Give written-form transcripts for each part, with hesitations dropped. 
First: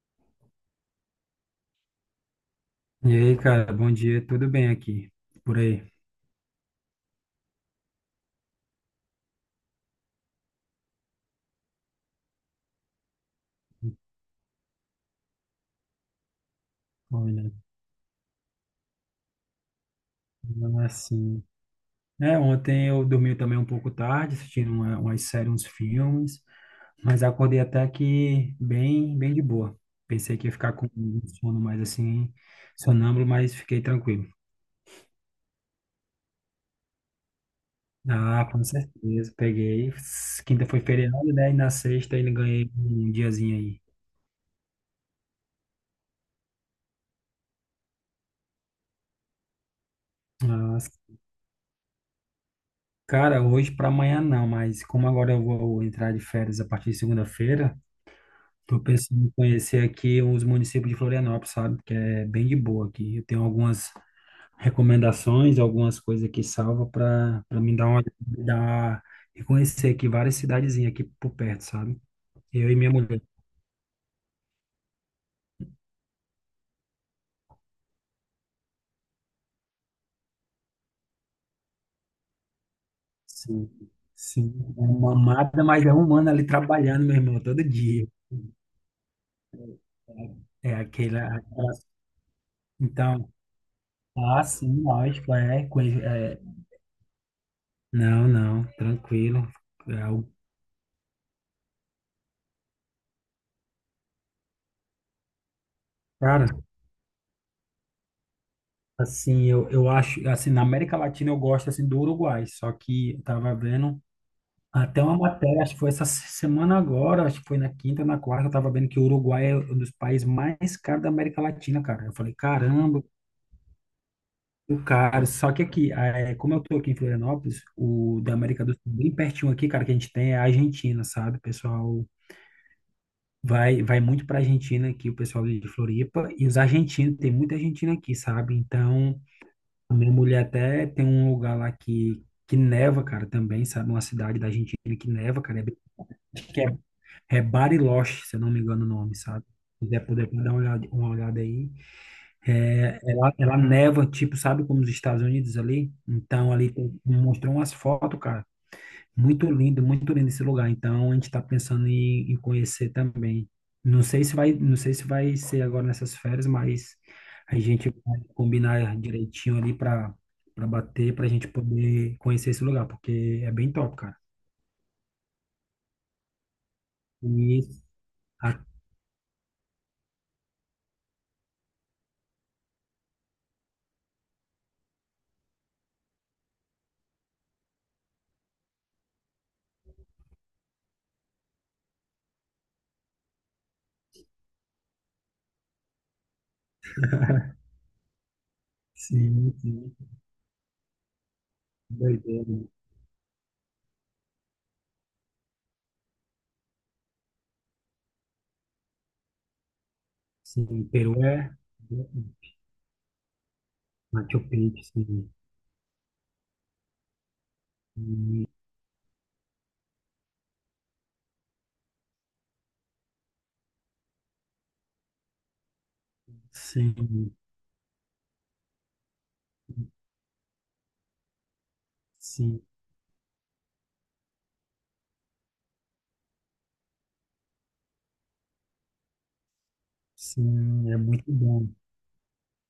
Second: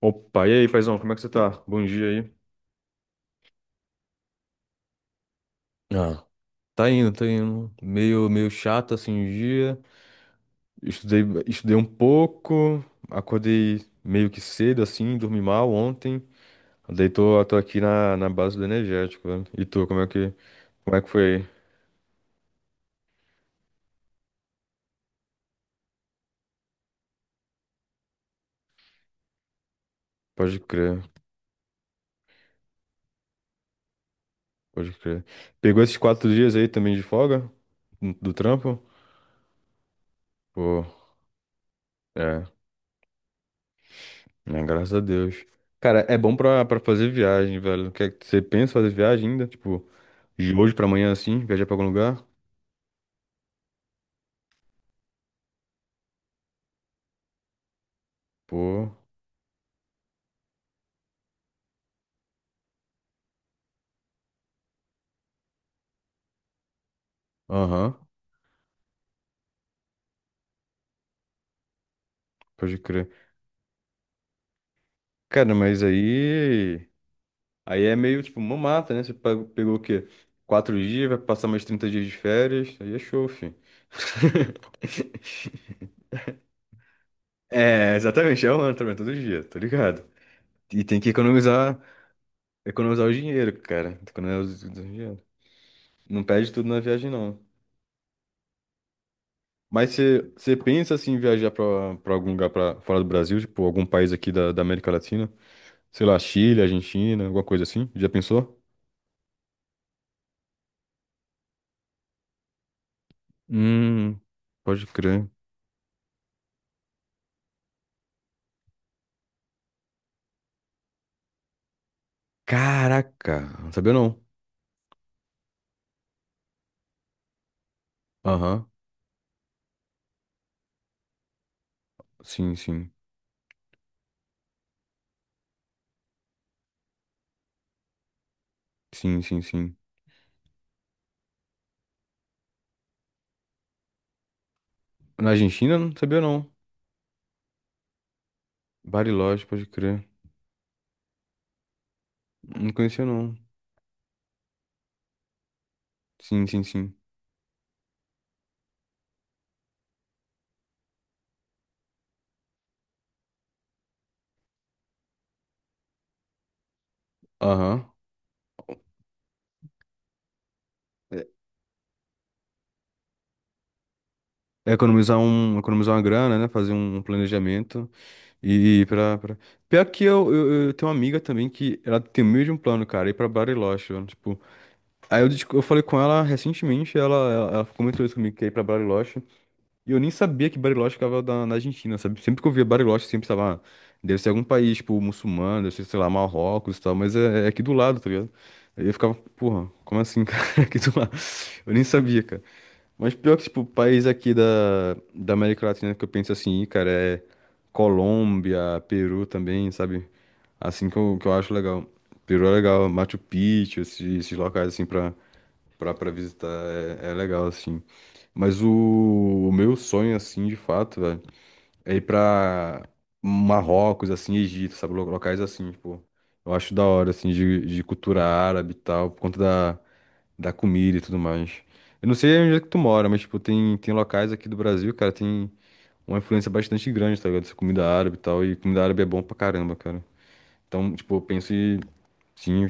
Opa, e aí, paizão, como é que você tá? Bom dia aí. E aí, cara, bom dia, tudo bem aqui? Por aí? Ah, tá indo, tá indo. Meio chato assim o dia. Estudei um pouco, acordei meio que cedo, assim, dormi mal ontem. Daí tô, Olha, tô aqui na base do energético, velho. E tu, como é que, é como é que foi? assim. Aí? É, ontem eu dormi também um pouco tarde, assistindo umas séries, uns filmes, mas acordei até que bem, bem de boa. Pensei que ia Pode ficar com crer, um sono mais assim, sonâmbulo, mas fiquei tranquilo. pode crer. Pegou esses 4 dias aí também de folga do Ah, com trampo? certeza, peguei. Quinta foi Pô, feriado, né? E na sexta ainda é, ganhei um diazinho aí. né, graças a Deus. Cara, é bom pra fazer viagem, velho. Quer, você pensa em fazer viagem ainda? Tipo, de hoje Ah, pra amanhã, assim, viajar pra algum lugar? cara, hoje para amanhã não, mas como agora eu vou entrar de férias a partir de segunda-feira. Tô Pô, pensando em conhecer aqui os municípios de Florianópolis, sabe? Que é bem de boa aqui. Eu tenho algumas recomendações, algumas coisas aqui salva para me dar aham, uma me dar e conhecer aqui várias cidadezinhas aqui por perto, sabe? Eu e pode minha crer. mulher. Cara, mas aí. Aí é meio tipo uma mata, né? Você pegou, pegou o quê? 4 dias, vai passar mais 30 dias de férias. Aí é show, filho. Sim, sim. É uma mata, mas é um ano ali trabalhando, meu irmão, todo É, dia. exatamente, é um ano também, todo dia, tá ligado? É E tem que aquela. economizar, economizar o Então, dinheiro, cara. ah, Economizar o sim, dinheiro. lógico, é, Não é. perde tudo na viagem, não. Não, não, tranquilo. Mas É, o- você pensa assim, em viajar pra algum lugar pra, fora do Brasil, tipo, algum país aqui da América Latina? Sei lá, cara, Chile, Argentina, alguma coisa assim. Já pensou? assim, eu acho, assim, na América Latina eu gosto, assim, do Uruguai, só que eu tava vendo Hum, pode até uma crer. matéria, acho que foi essa semana agora, acho que foi na quinta, na, quarta, eu tava vendo que o Uruguai é um dos países mais caros da América Latina, cara. Eu falei, caramba, Caraca, não sabia não. o caro. Só que aqui, eh, como eu tô aqui em Florianópolis, o da América Aham, do Sul, bem pertinho aqui, cara, que a gente tem é a Argentina, sabe? O pessoal sim, sim. vai muito pra Argentina aqui, o pessoal de Floripa, e os argentinos, tem muita Argentina aqui, sabe? Sim, Então... sim, sim. A minha mulher até tem um lugar lá que neva, cara, também, sabe? Uma cidade da Argentina que Na neva, cara. É, Argentina, não sabia acho não. que é Bariloche, se eu não me engano o nome, Bariloche, sabe? pode Se quiser crer. poder dar uma olhada aí. Não É, conhecia ela, não. ela neva, tipo, sabe como os Estados Unidos ali? Sim, Então, sim, ali sim. tem, mostrou umas fotos, cara. Muito lindo esse lugar. Então a gente está pensando em conhecer também. Não sei se vai, não sei se vai ser agora nessas férias, mas a Aham. gente vai combinar direitinho ali para para bater, É para a gente poder conhecer esse lugar, porque é bem top, cara. é economizar um, economizar uma grana, né? Fazer um E planejamento a- e ir pra, pra... Pior que eu tenho uma amiga também que ela tem o mesmo plano, cara, ir pra Bariloche, mano, tipo... Aí eu falei com ela recentemente, ela comentou isso comigo, que ia ir pra Bariloche. E eu nem sabia que Bariloche ficava na Argentina, sabe? Sempre que eu via Bariloche, sempre estava deve ser algum país, tipo, muçulmano, deve ser, sei lá, Marrocos e tal, mas é, é aqui do lado, tá ligado? Aí eu ficava, sim, porra, sim, como assim, cara? É aqui do lado. Eu nem sabia, cara. doideira. Mas pior que, tipo, país aqui da América Latina que eu penso assim, "Ih, cara, é Colômbia, Peru também, sabe? Sim, Assim que Peru que eu é acho legal. Peru é legal, Machu Picchu, esses Machu locais, Picchu, assim, pra, sim. pra, pra visitar, é, é legal, assim. E- Mas o meu sonho, assim, de fato, velho, é ir pra Marrocos, assim, Egito, sabe? Locais assim, tipo, eu acho da Sim, hora, assim, de cultura árabe e tal, por conta da comida e tudo mais. Eu não sei onde é sim, que tu mora, mas, tipo, tem locais aqui do Brasil, cara, tem uma influência bastante grande, tá ligado? Dessa comida árabe e tal, e comida árabe é bom pra caramba, cara. sim, Então, é tipo, eu muito penso bom. em, sim,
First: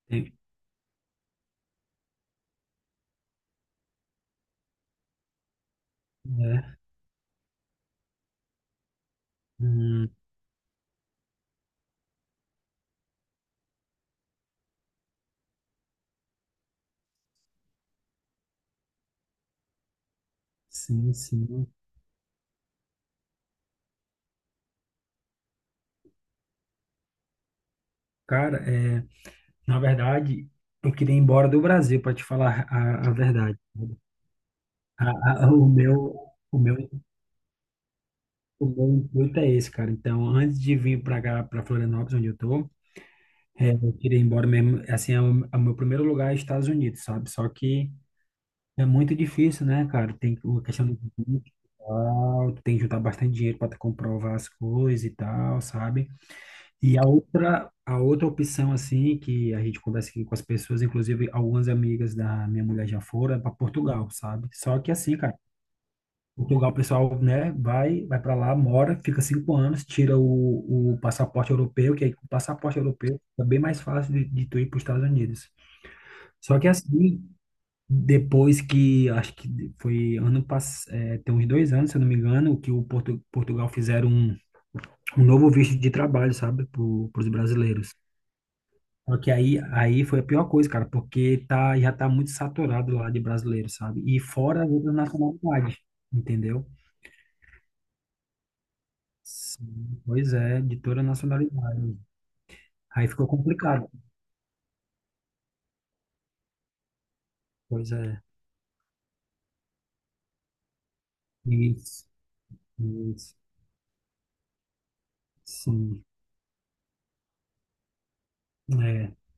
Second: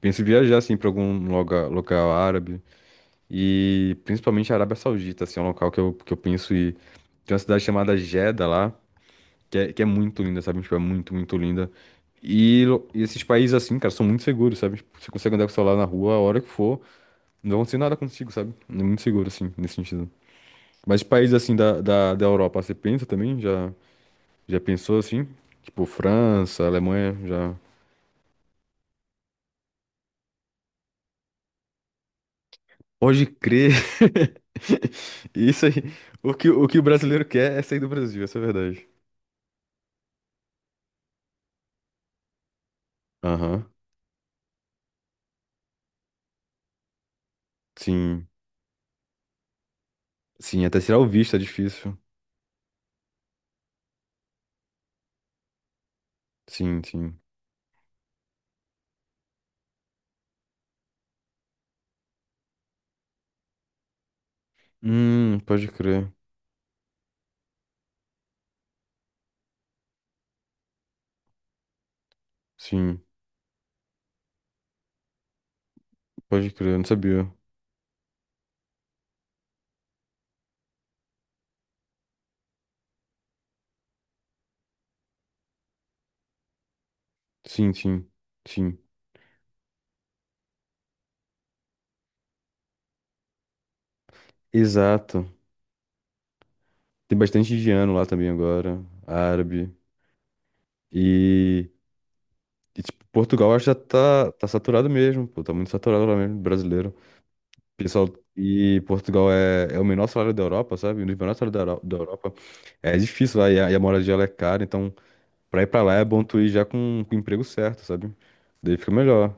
penso em Tem- viajar, assim, pra algum lugar, local árabe. E principalmente a Arábia Saudita, assim, é um local que que eu penso e É. tem uma cidade chamada Jeddah lá, que é Hum. muito linda, sabe? Tipo, é muito, muito linda. E, lo- e esses países assim, cara, são muito seguros, sabe? Tipo, você consegue andar com o celular na rua a hora que for, não vai acontecer nada contigo, sabe? É muito seguro, assim, nesse sentido. Mas Sim, países assim sim. da Europa, você pensa também? Já pensou assim? Tipo, França, Alemanha, já. Cara, é, na verdade, eu queria ir embora do Brasil, para te falar a Pode verdade. crer! A- a- Isso o aí. meu, O que, o o meu, que o brasileiro quer é sair do Brasil, essa é a o verdade. meu intuito é esse, cara. Então, antes de vir para cá, para Florianópolis, onde eu tô, Aham. é, eu queria ir embora mesmo. Assim, é o meu primeiro lugar é Estados Unidos, sabe? Só que Sim, é muito difícil, né, cara? Tem a sim, até questão do tirar o visto é custo e difícil. tal, tem que juntar bastante dinheiro para comprovar as coisas e tal, sabe? Sim, E sim. A outra opção, assim, que a gente conversa aqui com as pessoas, inclusive algumas amigas da minha mulher já foram, é para Portugal, sabe? Só que assim, cara, Pode crer. Portugal, o pessoal, né, vai para lá, mora, fica 5 anos, tira o passaporte europeu, que aí com o passaporte Sim, europeu é bem mais fácil de tu ir para os Estados Unidos. pode Só que crer, eu não assim, sabia. depois que, acho que foi ano passado, é, tem uns 2 anos, se eu não me engano, que o Portugal fizeram um novo visto de trabalho, sabe, para os Sim, brasileiros. sim, sim. Só que aí, aí foi a pior coisa, cara, porque tá, já tá muito saturado lá de brasileiro, sabe? E fora as outras Exato. nacionalidades, entendeu? Tem bastante indiano lá também agora, árabe. Sim, pois é, de toda a E, nacionalidade. Tipo, Aí ficou Portugal acho que já complicado. tá saturado mesmo, pô, tá muito saturado lá mesmo, brasileiro. Pois Pessoal, é, e Portugal é o menor salário da Europa, sabe? Um dos menores salários da isso, Europa. É isso, difícil lá, e a moradia lá é cara, então pra ir pra lá é sim, bom tu ir já com o emprego certo, sabe? Daí fica é, melhor.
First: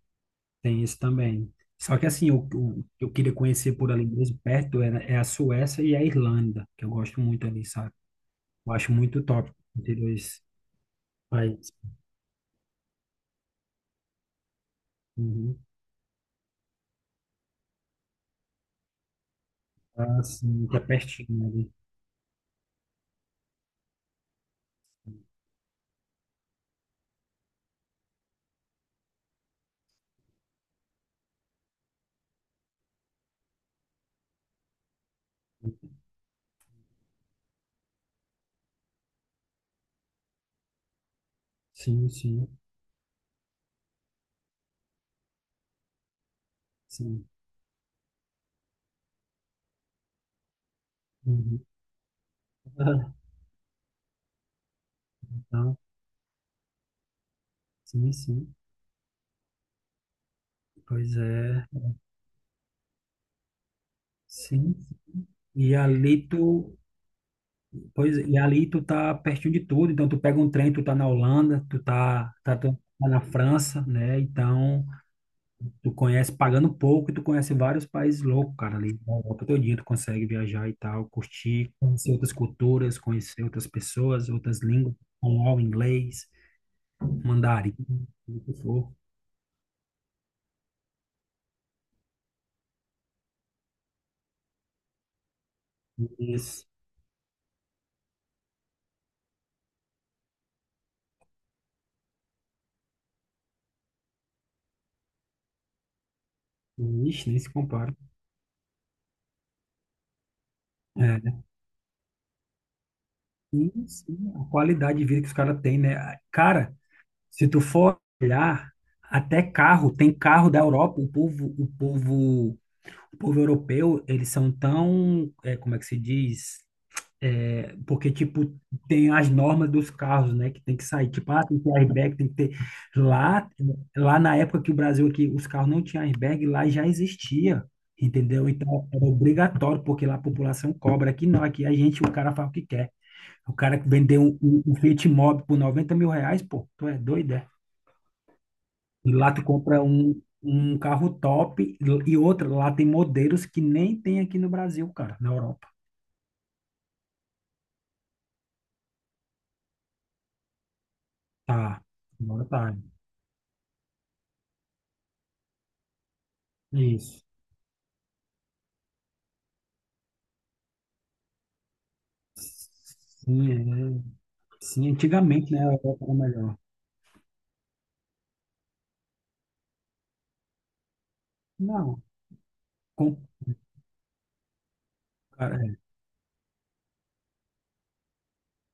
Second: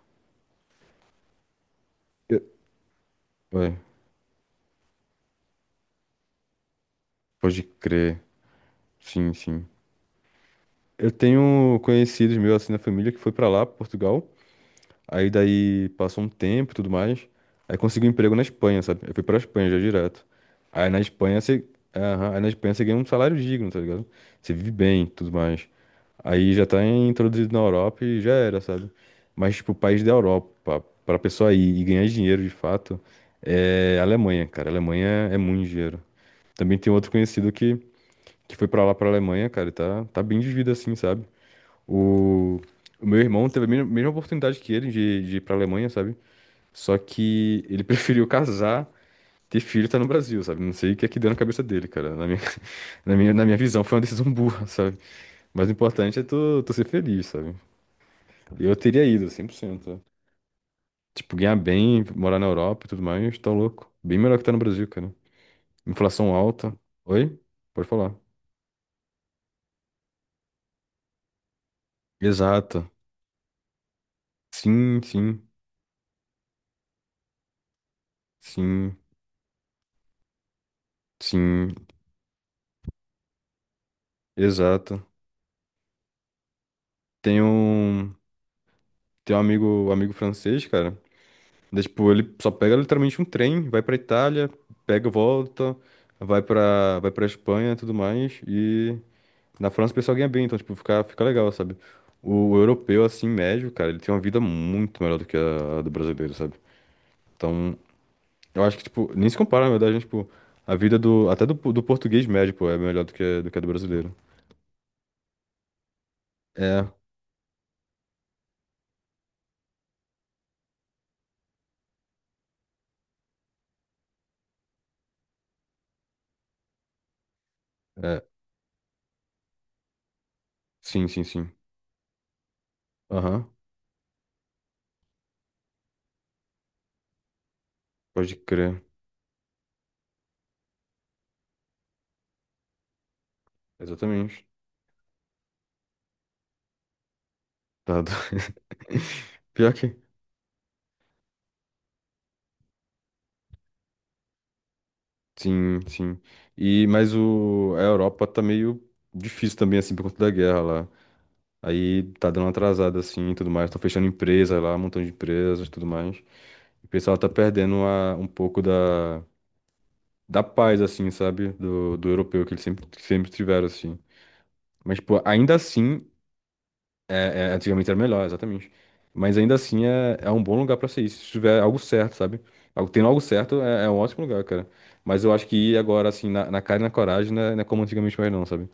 tem isso também. Só que assim, o que eu queria conhecer Ué, por ali mesmo, perto, era, é a Suécia e a Irlanda, que eu gosto muito ali, pode sabe? crer. Eu acho muito Sim, top sim. entre dois Eu países. tenho conhecidos meus assim na família que foi pra lá, Portugal. Aí Uhum. daí passou um tempo e tudo mais. Aí consegui um emprego na Espanha, sabe? Eu fui pra Espanha já Ah, direto. sim, que é Aí na Espanha você. pertinho Aham, aí na Espanha você ganha um salário digno, tá ligado? Você vive bem, e tudo mais. Aí já tá introduzido na Europa e já era, sabe? Mas, tipo, o país da Europa, pra pessoa ir e ganhar dinheiro de fato, é a Alemanha, cara. A Alemanha é muito ali. dinheiro. Também tem outro conhecido que foi pra lá, pra Alemanha, cara, e tá bem de vida assim, sabe? Sim, sim, O, o meu irmão teve a mesma oportunidade que ele de ir pra Alemanha, sabe? Só sim. que ele preferiu casar, ter filho e tá no Brasil, sabe? Não sei o que é que deu na cabeça Uhum. dele, cara. Na minha, na minha, na minha visão foi uma decisão burra, sabe? Mas o Não, importante é tu ser feliz, sabe? sim, sim. Eu teria ido, 100%. Né? Pois Tipo, ganhar é. bem, morar na Europa e tudo mais, tá louco. Bem melhor que tá no Sim. Brasil, cara. E ali Inflação alta. tu, Oi? Pode falar. pois, e ali tu tá pertinho de tudo. Então tu pega um trem, tu tá na Holanda, tu tá, tá, tu Exato. tá na França, né? Então Sim, sim, tu conhece pagando pouco e tu conhece vários países loucos, cara, sim, ali na Europa todinha tu consegue viajar e tal, curtir, sim. conhecer outras culturas, conhecer outras pessoas, outras línguas, Exato. espanhol, inglês, Tem mandarim, um, o que for. tem um amigo francês, cara. Daí, tipo, ele só pega literalmente um trem, vai pra Itália, pega, volta, vai Isso. pra, vai pra Espanha e tudo mais. E na França o pessoal ganha bem, então, tipo, fica legal, sabe? O europeu, assim, médio, cara, ele tem uma vida muito melhor do que a do brasileiro, sabe? Ixi, nem se Então, compara. eu acho que, tipo, nem se compara, na verdade, né? Tipo, a vida do, É, até do, do português médio, pô, é melhor do que a do e brasileiro. sim, a qualidade de vida que os caras têm, né? Cara, É, se tu for olhar, até carro, tem carro da Europa, o povo europeu, eles são tão, é, como é que se diz? É, porque, é, tipo, tem as normas dos carros, né? Que tem que sim, sair, sim, tipo, ah, sim. tem que ter airbag, tem que ter... Lá, Aham, lá na época que o Brasil aqui, os carros não tinham airbag, lá já existia, pode entendeu? crer. Então, era obrigatório, porque lá a população cobra. Aqui não, aqui a gente, o cara faz o que quer. O cara que vendeu um, Exatamente. um, um Fiat Mobi por R$ 90.000, pô, tu é doido, é? Tá do- E lá tu Pior compra que. um carro top, e outra, lá tem modelos que nem tem aqui no Brasil, cara, na Europa. Sim, sim. E, mas o, a Europa tá meio difícil também, assim, por conta da guerra lá. Tá, Aí tá dando agora uma tá. atrasada, assim, e tudo mais. Estão fechando empresas lá, um montão de empresas e tudo mais. E o pessoal Isso. tá perdendo um pouco da paz, assim, sabe? Do europeu que eles sempre, que sempre Sim, tiveram, assim. é. Sim, Mas, pô, antigamente, ainda né, a Europa assim era melhor. é, é, antigamente era melhor, exatamente. Mas ainda assim é um bom lugar pra ser isso. Se tiver algo Não, certo, sabe? Algo- Tendo com, algo certo é um ótimo lugar, cara. Mas eu acho que cara, é. ir agora, assim, na cara e na coragem, não é como antigamente mais não, sabe?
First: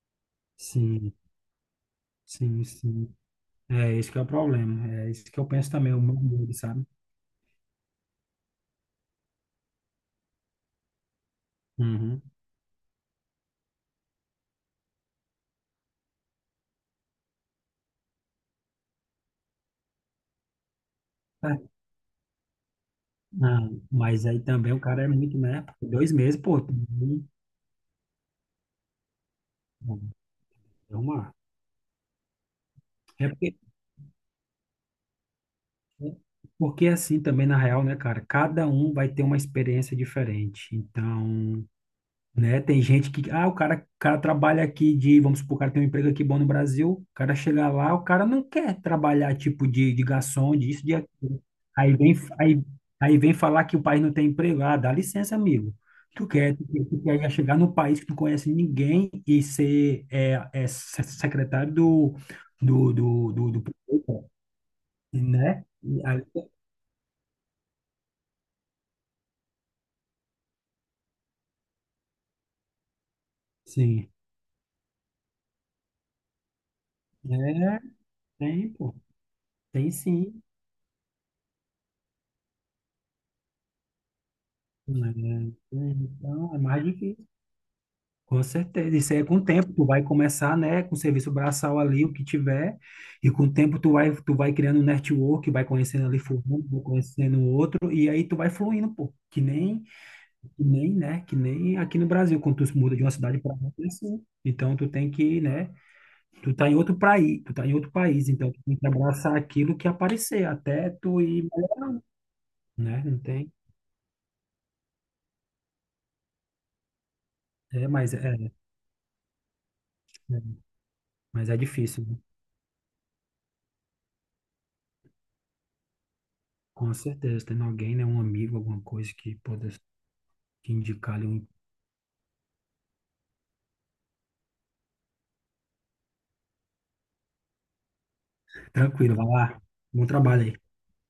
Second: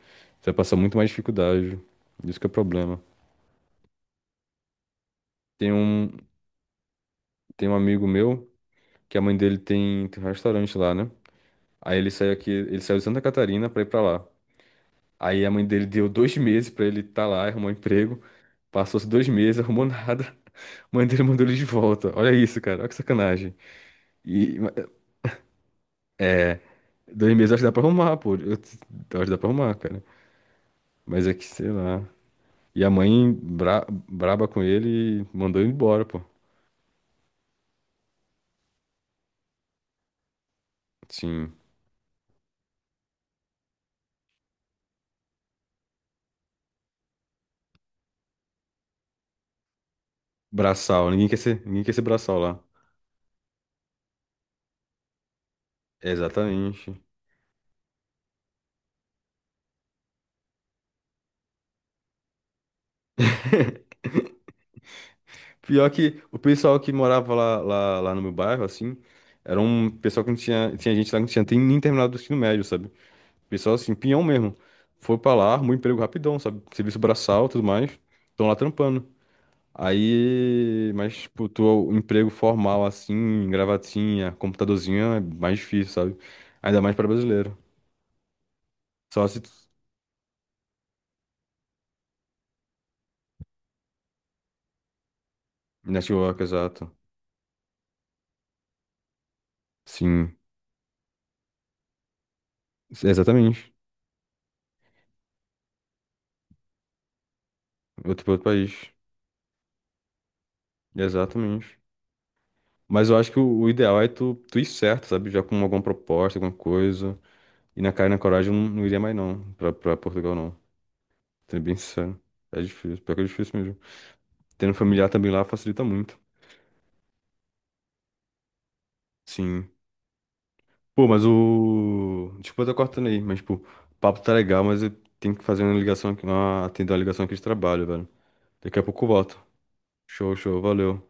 Você vai passar muito mais Sim, dificuldade. Isso que é o sim, problema. sim. É esse que é o problema. É isso que eu penso Tem também, o um, meu medo, sabe? tem um amigo meu que a mãe dele tem um restaurante lá, né? Aí ele Uhum. saiu aqui, ele saiu de Santa Catarina pra ir pra lá. Aí a mãe dele deu 2 meses pra ele estar tá lá, arrumou um emprego. Passou-se 2 meses, arrumou nada. A mãe dele mandou ele É, de volta. Olha isso, cara. Olha que sacanagem. não, mas aí E ma- também o cara é muito, né? 2 meses, pô, 2 meses eu acho que dá pra arrumar, pô. Eu acho que dá pra arrumar, cara. é Mas é uma. que, sei lá. E a É mãe porque, braba com ele e mandou ele embora, pô. porque é assim também, na real, né, cara? Cada um vai ter uma experiência diferente. Sim. Então, né, tem gente que. Ah, o cara trabalha aqui de. Vamos supor, o cara tem um emprego aqui bom no Brasil. O cara chega lá, o cara não quer trabalhar tipo de garçom, disso, de Braçal. Aquilo. Ninguém quer Aí ser vem, braçal aí, lá. aí vem falar que o país não tem emprego. Ah, dá licença, amigo. Tu quer, tu quer, tu Exatamente. quer chegar num país que tu não conhece ninguém e ser secretário do do prefeito? Né? Pior E que aí, o pessoal que morava lá no meu bairro, assim, era um pessoal que não tinha, tinha gente lá que não tinha tem nem terminado o ensino médio, sabe? Pessoal assim, sim. pinhão mesmo. Foi pra lá, arrumou emprego rapidão, sabe? Serviço braçal e tudo É, mais. Estão lá tem, pô. trampando. Tem sim. Aí, mas, tipo, tu, emprego formal, assim, gravatinha, computadorzinho, é Né? mais difícil, sabe? Então, é Ainda mais mais para difícil. brasileiro. Com certeza. Isso aí é Só com se o tu... tempo. Tu vai começar, né, com o serviço braçal ali, o que tiver. E com o tempo tu vai criando um network, vai conhecendo ali Network, fulano, vai exato. conhecendo outro. E aí tu vai fluindo, pô. Sim, Que nem, né? Que nem aqui no Brasil, quando tu muda de uma cidade para exatamente. outra, é assim. Então tu tem que, né? Tu tá em outro país, tu tá em outro Outro, país, pra outro então tu tem que país. abraçar aquilo que aparecer, até tu ir Exatamente. né? Mas eu Não acho que tem. O ideal é tu ir certo, sabe? Já com alguma proposta, alguma coisa. E É, na cara e mas na coragem é, eu não, não iria mais, não. Pra Portugal, é, não. mas é Sendo bem difícil, né? sincero. É difícil, pior que é difícil mesmo. Tendo familiar também lá facilita muito. Com certeza, tendo alguém, né? Um amigo, alguma coisa que pode Sim. que Pô, indicar mas ali um. o. Desculpa, eu tô cortando aí, mas, pô, o papo tá legal, mas eu tenho que fazer uma ligação aqui, uma... atender uma ligação aqui de trabalho, velho. Daqui a pouco eu Tranquilo, vai volto. lá. Bom Show, trabalho aí. show, valeu.